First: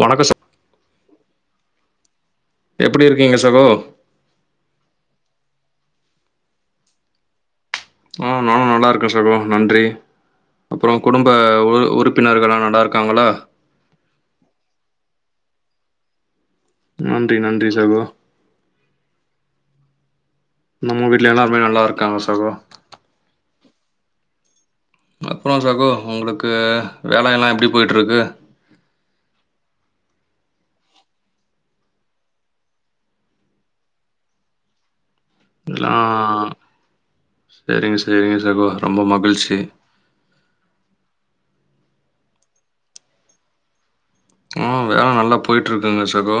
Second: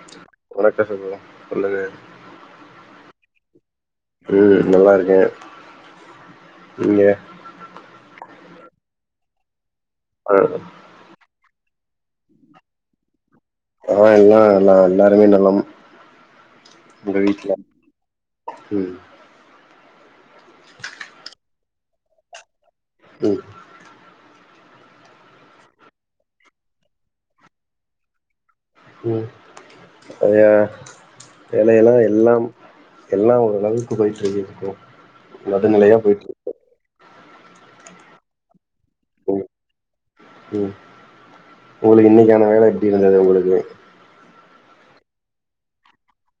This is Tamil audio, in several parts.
வணக்கம் ச வணக்கம் சகோ சொல்லுங்க எப்படி இருக்கீங்க சகோ? ம் நல்லா இருக்கே நீங்க ஆ நானும் நல்லா இருக்க சகோ நன்றி [unintelligible] அப்புற குடும்ப உ உறுப்பினர்களா நல்லாருக்காங்களா ஆ எல்லா எல்லா எல்லாருமே நலம் ஒங்க நன்றி, வீட்ல நன்றி சகோ. ம் நம்ம வீட்ல எல்லோருமே நல்லா இருக்காங்க சகோ ம் அப்பறோ சகோ உங்களுக்கு வேலயெல்லா எப்டி போய்டிருக்கு ம் அது ஏ வேலையெல்லா எல்லாம் எல்லா ஓரளவுக்கு போய்ட்ருக்கு ப்ரோ இதல்லா செரிங்க செரிங்க சகோ ரொம்ப இருக்கு ம் மகிழ்ச்சி ம் உங்களுக்கு இன்னிக்கான வேல எப்டி இருந்தது உங்களுக்கு ம் வேல நல்லா போய்ட்ருக்குங்க சகோ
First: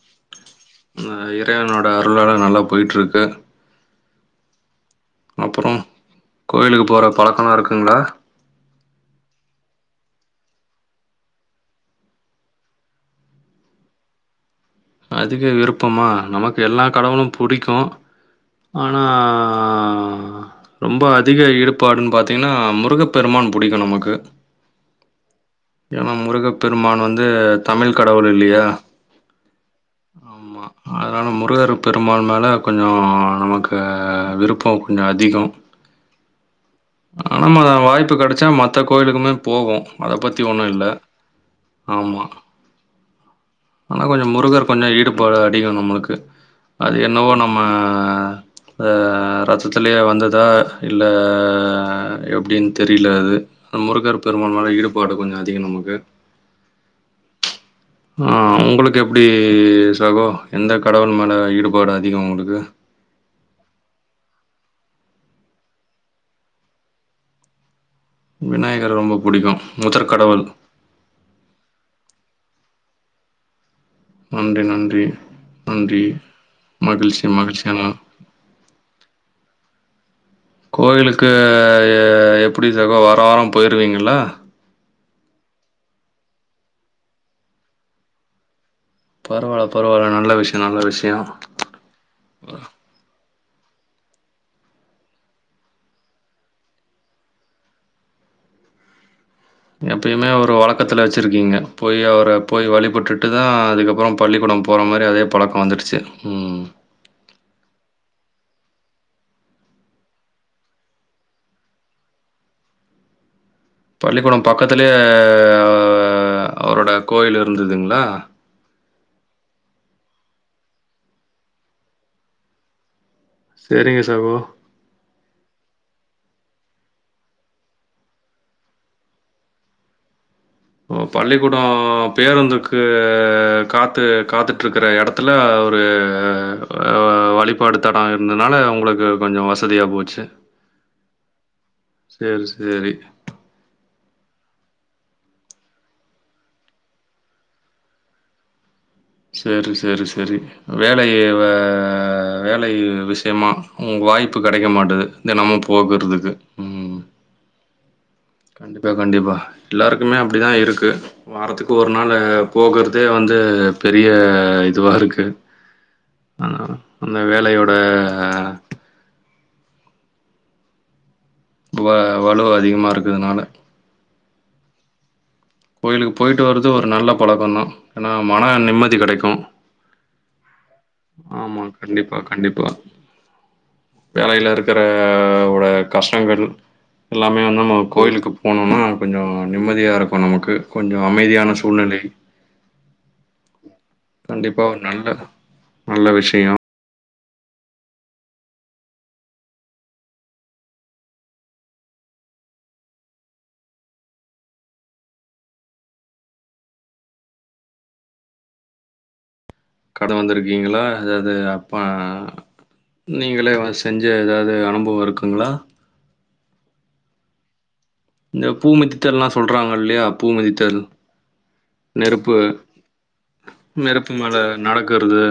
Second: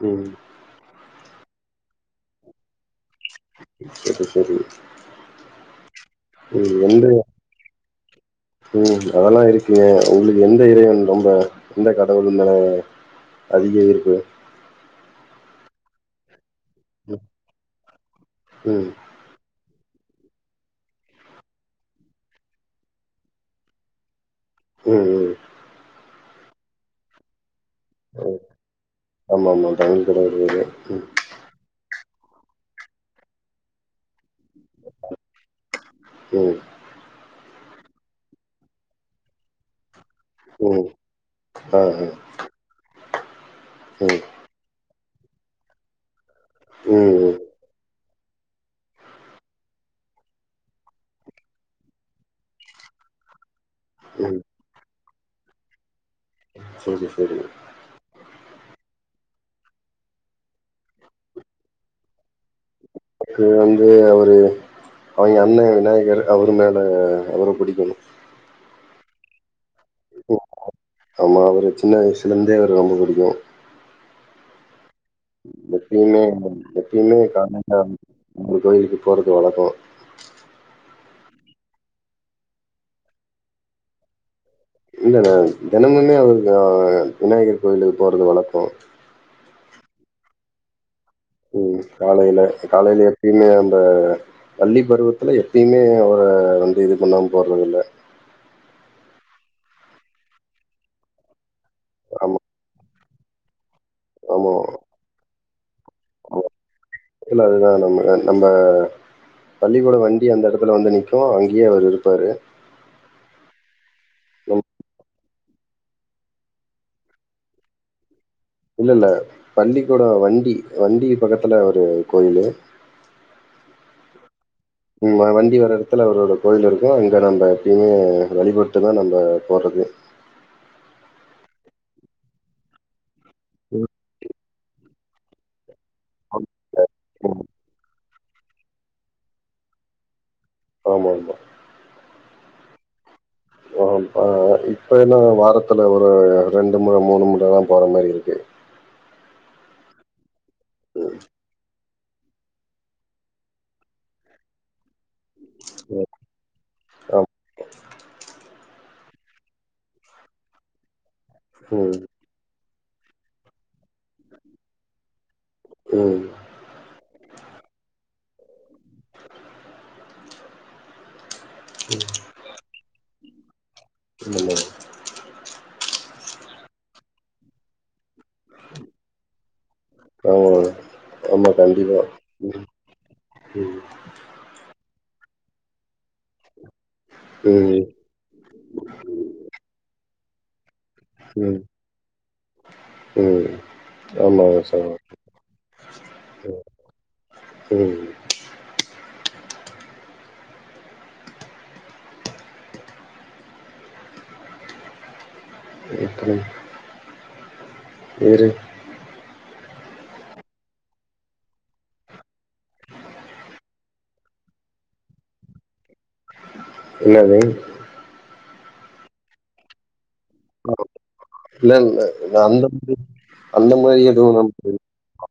ம் இறைவனோட அருளால நல்லா போய்ட்டுருக்கு செரி செரி அப்றோ கோவிலுக்கு போற பழக்கல்லா இருக்குங்ளா ம் அதெல்லா இருக்கு உங்களுக்கு எந்த இறைவன் ரொம்ப எந்த கடவுள் மேல அதிக ஈர்ப்பு அதிக விருப்பமா நமக்கு எல்லா கடவுளு புடிக்கு ம் ம் ஆனா ஆ ரொம்ப அதிக ஈடுபாடுன்னு பாத்தீங்கனா முருகப்பெருமான் புடிக்கு நமக்கு ம் ம் ஏன்னா முருகப்பெருமான் வந்து தமிழ் கடவுள் இல்லையா ஆமா ஆமா தமிழ் கடவுள் இருக்கு ஆமா அதனால முருகரு பெருமான் மேலே கொஞ்சோ நமக்கு விருப்போ கொஞ்ச அதிகோ ம் ஆமா அத வாய்ப்பு கிடச்சா மத்த கோயிலுக்குமே போகு அத பத்தி ஒன்னு இல்ல ம் ஆ ஆ ஆமா ஆனா ம் கொஞ்சோ முருகர் கொஞ்சோ ஈடுபாடு அதிகோ நம்ளுக்கு அது என்னவோ ம் ம் நம்ம ஆ அ ரத்தத்திலயே வந்ததா இல்ல ஆ எப்டின் தெரில அது முருகர் ம் பெருமான் மேலே ஈடுபாடு கொஞ்ச அதிகம் நமக்கு செரி செரி ஆ உங்களுக்கு எப்டி சகோ எந்த கடவுள் மேல ஈடுபாடு அதிகம் உங்களுக்கு எனக்கு வந்து அவரு அவிங்க அண்ணன் விநாயகரு அவர் மேல அவர புடிக்கு விநாயகர ரொம்ப புடிக்கு ம் முதற்கடவுள் ஆமா அவரு சின்ன வயசுலேந்தே அவர ரொம்ப புடிக்கு நன்றி நன்றி நன்றி. எப்பிமே மகிழ்ச்சி இந்த மகிழ்ச்சி நா அண்ணா. கோயிலுக்கு போறது வழக்கோ கோவிலுக்கு ஆ எப்டி சகோ வாரா வாரம் போயிருவீங்கல்ல இல்லண்ணே தெனமுமே அவருக்கு விநாயகர் கோயிலுக்கு போறது வழக்கம் பரவால்ல பரவால்ல நல்ல விஷய நல்ல விஷயம் ம் காலைல காலைல எப்பயுமே அந்த பள்ளி பருவத்துல எப்பயுமே அவர வந்து இது பண்ணாம போறது இல்ல எப்பயுமே ஒரு வழக்கத்துல வச்சுருக்கீங்க போய் அவர ஆமா போய் வழிபட்டுட்டு தா அதுக்கப் பறோ ஆமா. பள்ளிக்கூடம் போற மாரி அதே பழக்கம் வந்துடுச்சு ம் இல்ல அதுதா நம்ம நம்ம பள்ளிக்கூட வண்டி அந்த இடத்துல வந்து நிக்கு அங்கயே அவர் இருப்பாரு பள்ளிக்கூடம் நம் பக்கத்துலயே ஆ அவரோட கோயில் இருந்துதுங்ளா இல்லல்ல பள்ளிக்கூடம் வண்டி வண்டி பக்கத்துல ஒரு கோயிலு சேரிங்க சகோ ம் வண்டி வர எடத்துல அவரோட கோயில் இருக்கும் அங்கே நம்ம எப்பயுமே வழிபட்டு தா நம்ம போறது ஓ பள்ளிக்கூடம் பேருந்துக்கு ம். காத்து காத்துட்டு இருக்கற இடத் இதெல்லா ஒரு வழிபாடு தா நான் இருந்தனால உங்களுக்கு கொஞ்சோ வசதியா போச்சு. ஆமாங் சார் சேரி சேரி ஆ ஆ இப்பல்லாம் வாரத்துல ஒரு ரெண்டு முற மூணு முற தா போற மாரி இருக்கு சேரி சேரி சேரி வேலையவ வேலை விஷயமா உங்க வாய்ப்பு கிடைக்க மாட்டுது தினமு போகுறதுக்கு அப் கண்டிப்பாக கண்டிப்பாக எல்லோருக்குமே அப்டி தான் இருக்கு வாரத்துக்கு ஒரு ம் நாள் போகுறதே வந்து பெரிய இதுவாக இருக்கு ம் ஆ அந்த வேலையோட வ வலுவ அதிகமா இருக்கறதுனால உள்ள இல்ல கோயிலுக்கு போய்ட்டு வருது ஒரு நல்ல பழக்கம் தான் ஆனா மன நிம்மதி கிடைக்கும் ஆமா ஆமா கண்டிப்பா கண்டிப்பா ம் வேலையில இருக்கிற ஓட கஷ்டங்கள் எல்லாமே வந்து ம் ம் கோயிலுக்கு போனோம்னா கொஞ்சோ நிம்மதியா இருக்கும் நமக்கு. கொஞ்சோ அமைதியான ம் சூழ்நிலை. ம் ஆமா கண்டிப்பா ஒரு சகோ நல்ல நல்ல அ விஷயம். ம் எப்டி இரு கட வந்திருக்கீங்களா அதாவது அப்பா நீங்களே வ செஞ்சு ஏதாது அனுபவம் இருக்குங்களா இல்லவை இந்த பூ மிதித்தல்லா சொல்றாங்க இல்லையா பூ மிதித்தல் இல்ல இல்ல நெருப்பு அந்த மாதிரி அந்த மாரி நெருப்பு எதுவு மேல நம் நடக்கிறது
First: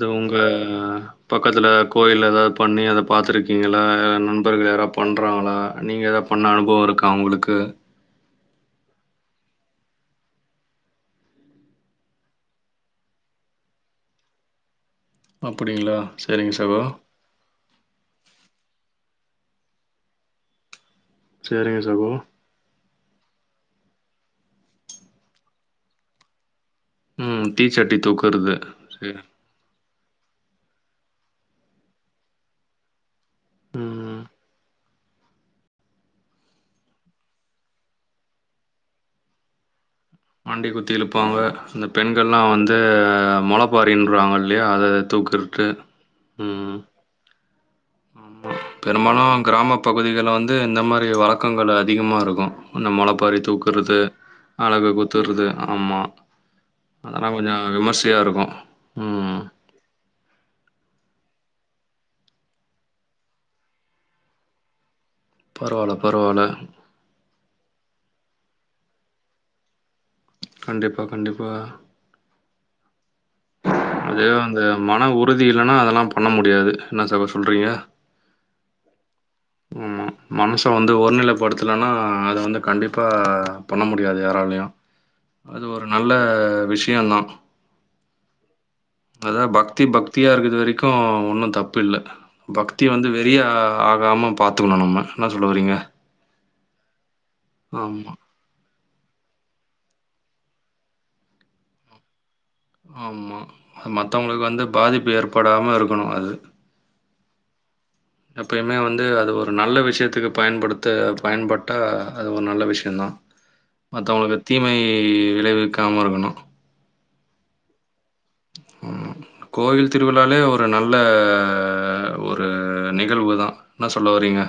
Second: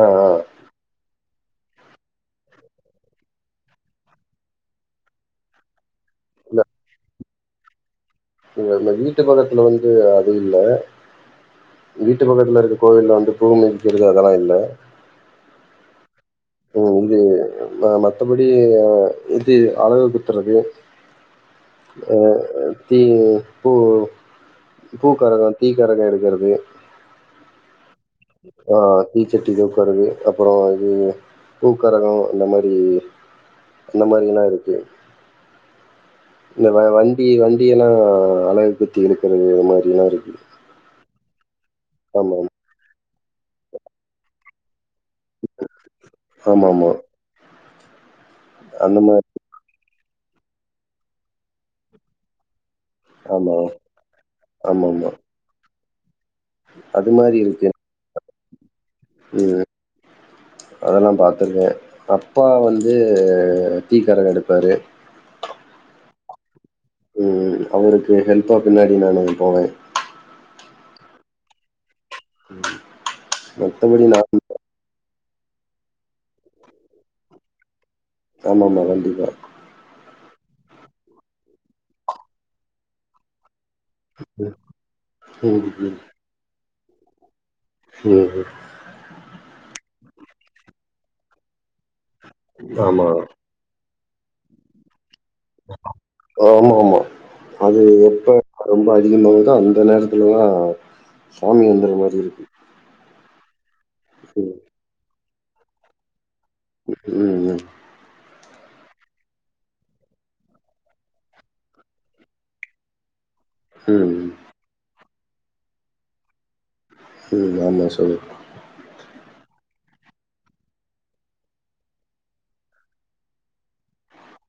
ஆ ஆ உங்க பக்கத்தில் கோயில எதாவது பண்ணி அத பார்த்துருக்கீங்களா நண்பர்கள் யாராவது பண்ணுறாங்களா நீங்க ஏதாது பண்ண அனுபவம் இருக்கா உங்களுக்கு நீங்க இந்த வீட்டு பக்கத்துல வந்து அது இல்ல. வீட்டு பக்கத்தில் இருக்க கோவிலில் வந்து பூமிதிக்குறது அதெல்லாம் இல்ல அப்டிங்களா சரிங்க சகோ ம் இது ம மத்தபடி இது அழகு குத்துறது சரிங்க சகோ அ தீ பூ பூக்காரங்க தீக்காரங்க எடுக்கறது ம் தீ சட்டி தூக்கு ஆ தீச்சட்டி தூக்குறது அப்பறோ இது பூக்காரங்க இந்த மாரி இந்த ம் மாரில்லாம் இருக்கு இந்த வ வண்டி வண்டியெல்லாம் அழகு குத்தி இழுக்கிறது மாரிலாம் இருக்குது. வண்டி குத்தி இழுப்பாங்க இந்த பெண்கள்லா வந்து மோளப்பாரின்றவாங்க இல்லையா அதை தூக்கறது ம் ஆமாமா. ம் அந்த மாரி பெரும்பாலு கிராம பகுதிகள வந்து இந்த மாரி வழக்கங்கள் அதிகமா இருக்கு இந்த முளப்பாறி ஆமா. தூக்குறது அலகு ஆமாமா. குத்துறது ஆமா அது அதல்லா மாரி கொஞ்சோ விமர்சையா இருக்கும் ம் என்ன அதெல்லாம் பாத்துருக்கே அப்பா வந்து தீக்கரகம் எடுப்பாரு பரவால்ல பரவால்ல ம் ம் அவருக்கு ஹெல்ப்பா பின்னாடி நானு போவே கண்டிப்பா கண்டிப்பா உம் அது அந்த மன உறுதி இல்லைன்னா அதெல்லாம் பண்ண முடியாது என்ன சகோ சொல்றீங்க ஆமா ஆமா கண்டிப்பா ஆமா மனச வந்து ஒரு நிலைப்படுத்தலைன்னா அத வந்து கண்டிப்பா பண்ண முடியாது யாராலயு ம், அது ஒரு ம், நல்ல விஷயந்தா ம் ஹு அதா பக்தி பக்தியா இருக்குது வரைக்கும் ஒன்னும் தப்பு இல்ல பக்தி ஆமா. வந்து வெறியா ஆ காம பாத்துக்கணு நம்ம என்ன சொல்ல வரீங்க ஆமா ஆமா அது ஆமா, எப்ப ரொம்ப அதிகமாயிதா அந்த நேரத்துல தா சாமி வந்துற மாரி இருக்கு ஆமா அது மத்தவங்களுக்கு ம், வந்து பாதிப்பு ஏற்படாம இருக்கணு அது ம் ம் எப்பயுமே வந்து அது ஒரு நல்ல விஷயத்துக்கு பயன்படுத்த பயன்பட்டா அது ஒரு நல்ல விஷயந்தா ம், மத்தவங்களுக்கு தீமை விளைவிக்காம இருக்கணு ம் ஆமா சகோ ம் கோவில் திருவிழாலே ஒரு நல்ல ஒரு நிகழ்வு தா என்ன சொல்ல வரீங்க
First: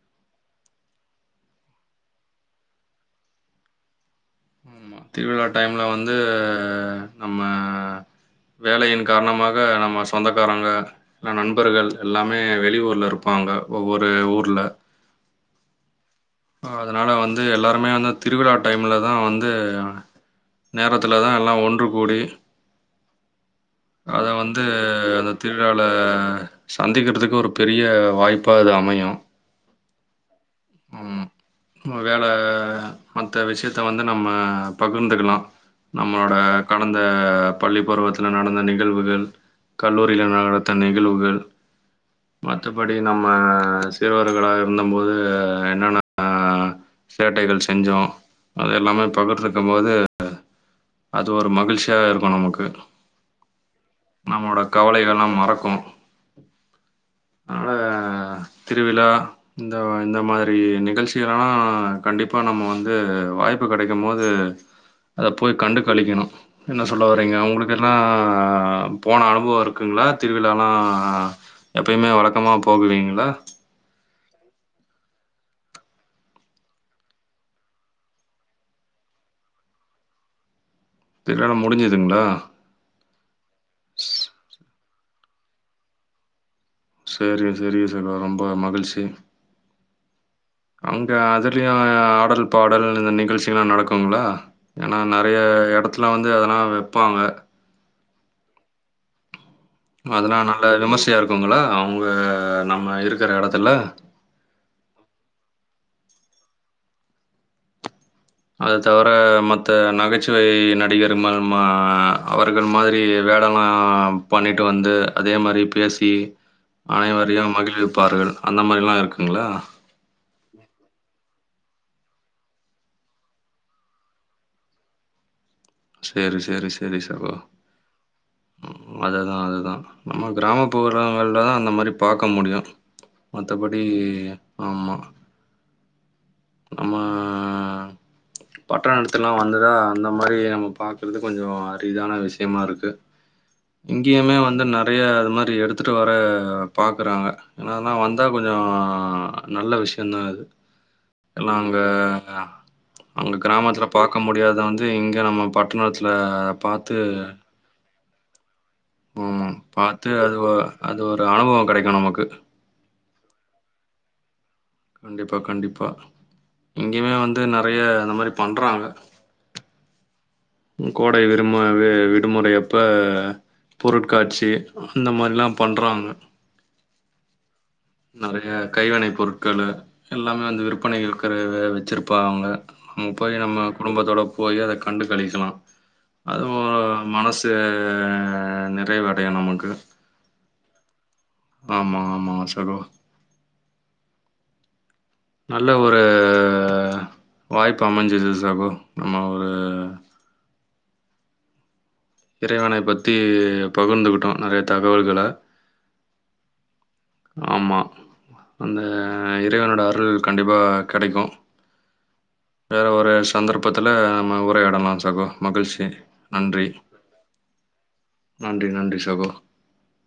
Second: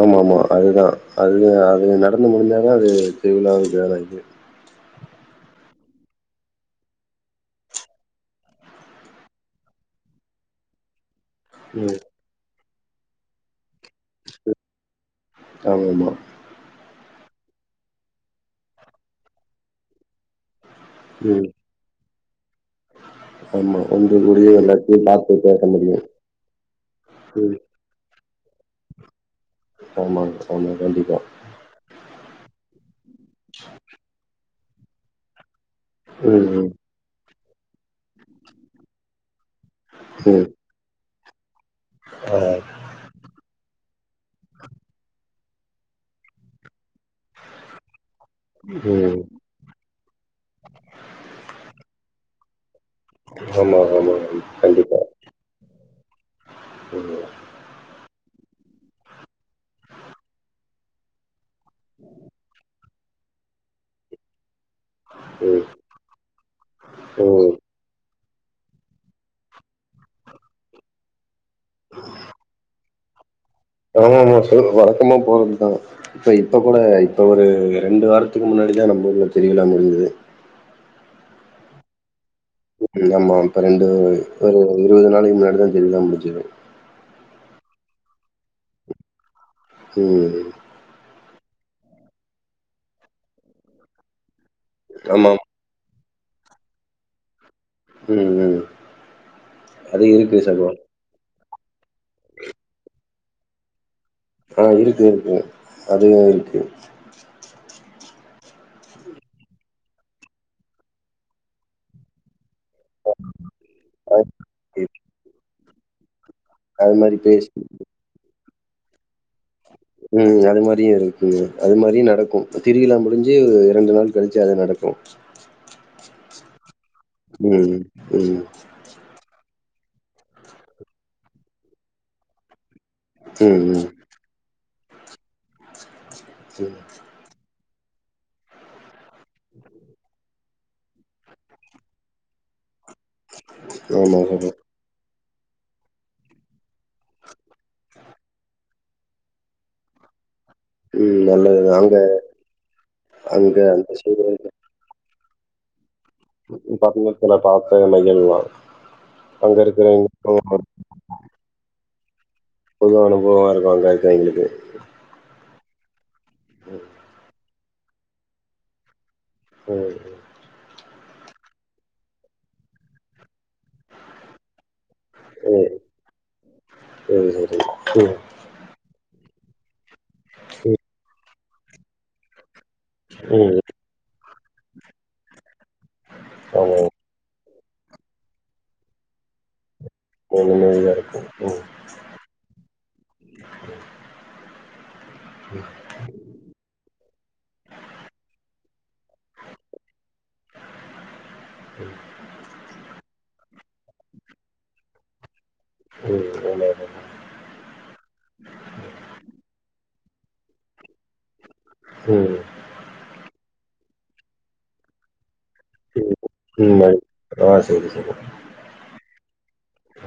ஆமா ஆமா அதுதா அது அது நடந்து முடிஞ்சாதா அது திருவிழா ஜோரா இக்கு ஆமா. திருவிழா டைம்ல வந்து நம்ம வேலையின் காரணமாக நம்ம சொந்தக்காரங்க ந நண்பர்கள் ம். எல்லாமே வெளி ஊர்ல இருப்பாங்க ஒவ்வொரு ஊர்ல ஆமாமா. அதனால வந்து எல்லாருமே வந்து திருவிழா டைம்லதா வந்து நேரத்துலதா ம். எல்லா ஒன்று கூடி ஆமா. ஒன்று அதை கூடி வந்து எல்லாத்தையும் அந்த பார்த்து பேச திருவிழால முடியும். சந்திக்கிறதுக்கு ஒரு ம். பெரிய வாய்ப் ப்பா அது அமையு ஆமாம் சகோ கண்டிப்பா நம்ம வேலை மத்த விஷயத்த வந்து நம்ம பகிர்ந்துக்கனு நம்மளோட ம், ம், கடந்த பள்ளி பருவத்துல நடந்த நிகழ்வுகள் கல்லூரியில ம், நட த்த நிகழ்வுகள் மத்த படி நம்ம சிறுவர்களாக இருந்தம்போது என்னன்னா அ சேட்டைகள் செஞ்சோ அது எல்லாமே ம். பக்கத்துல இருக்கும்போது அது ஒரு மகிழ்ச்சியாக இருக்கும் நமக்கு ஆமா, ஆமா. நம்மளோட கவலைகலெல்லா மறக்கு உஹ அனால திருவிழா இந்த இந்த மாதிரி நிகழ்ச்சி களலா கண்டிப்பா நம்ம வந்து வாய்ப்பு கெடைக்கும் போது அத போய் ம் கண்டு கழிக்கிணு என்ன சொல்ல வரீங்க ம். அவுங்களுக்கு பெர்னா போன அனுபவொ இருக்குங்ளா திருவிழால்லா எப்பயுமே வழக்கமா போகுவீங்ளா ஆமா ஆமா ஸோ வழக்கமா போறதுதா இப்ப இப்ப கூட இப்ப ஒரு ரெண்டு வாரத்துக்கு முன்னாடி தா நம்ம ஊர் திருவிழா முடிஞ்சது திருவிழாலா முடிஞ்சுதுங்ளா ஆமா இப்ப ரெண்டு ஒரு இருவது நாளக்கி முன்னாடிதா திருவிழா முடிஞ்சது சேரிக சேரிக சகோ ரொம்ப மகிழ்ச்சி ம் அங்கே அதுலேயு ஆடல் பாடல் இந்த நிகழ்ச்சிங்கலா நடக்குங்ளா ஏன்னா ஆமா. நறைய எடத்துல வந்து அதெல்லா வெப்பாங்க ம் ம் அது அதெல்லா இருக்கு நல்ல சகோ. விமர்சையா இருக்குங்களா அவுங்க நம்ம இருக்குற எடத்துல ஆ இருக்கு இருக்கூ அதுவு இருக்கு அதத் தவர மத்த நகைச்சுவை நடிகரு மல்மா அவர்கள் மாதிரி வேடொல்லா பண்ணிட்டு வந்து அதே மாரி பேசி அது மாரி பேசி அனைவரையும் மகிழ்விப்பார்கள் அந்த மாரில்லா இருக்குங்ளா ம் அது மாரியு இருக்குங்க அது மாரியு நடக்கூ திருவிழா முடிஞ்சி ரெண்டு நாள் கழிச்சி அது நடக்கும் செரி செரி செரி சகோ ம், ம் அததுதா அதுதா நம்ம கிராமப்புறங்களதா அந்த மாரி பாக்க முடியு ம், மத்தபடி ம். ஆமா [inaudible] நம்ம பட்டணத்துலலா வந்துதா அந்த மாரி நம்ம பாக்குறது கொஞ்சோ அரிதான விஷயமாருக்கு ஆமா இங்கேயுமே சகோ. வந்து நறைய அது மாரி எடுத்துட்டு வர பாக்குறாங்க என்னதுனா வந்தா கொஞ்சோ நல்ல விஷயந்தா அது ம் எல்லா நல்லதுதான். அங்க அங்க கிராமத்துல அந்த சைடு பாக்க முடியாத வந்து இங்க நம்ம பாதா பட்ணத்துல [unintelligible] ம். அங்க இருக்கிற பாத்து எங்க அது ஒ அது ஒரு [unintelligible] அனுபவம் கெடைக்கும் நமக்கு. புது அனுபவமா இருக்கூ அங்க இருக்குறவுங்களுக்கு கண்டிப்பா கண்டிப்பா இங்கேயுமே வந்து நறைய இந்த மாரி பண்றாங்க [unintelligible] கோடை விருமு விடுமுறையப்ப பொருட்காட்சி அந்த மாரிலாம் ம் பண்றாங்க சரி சரி நறைய கைவினை பொருட்களு எல்லாமே வந்து ம் விற்பனைகள் இருக்கிற வச்சுருப்பாங்க நம்ம போய் ம் நம்ம ம் குடும்பத்தோட போய் அத கண்டு கழிக்கலா அதுவு ஆமா மனசு நெறைவடையு நமக்கு [unintelligible] ம் ஆமா ஆமா சகோ நல்ல ஒரு வாய்ப்பு அமஞ்சிது சகோ நம்ம ஒரு ம் இறைவனை பத்தி பகிர்ந்துக்கிட்டோ நெறைய தகவல்கள ம் என்னது ஆமா அந்த இறைவனோட அருள் கண்டிப்பா கெடைக்கு ம் வேற ஒரு சந்தர்ப்பத்துல நம்ம உரையாடலா சகோ மகிழ்ச் ம் ம் பாய் ஆ சரி சரி நன்றி நன்றி சகோ ம்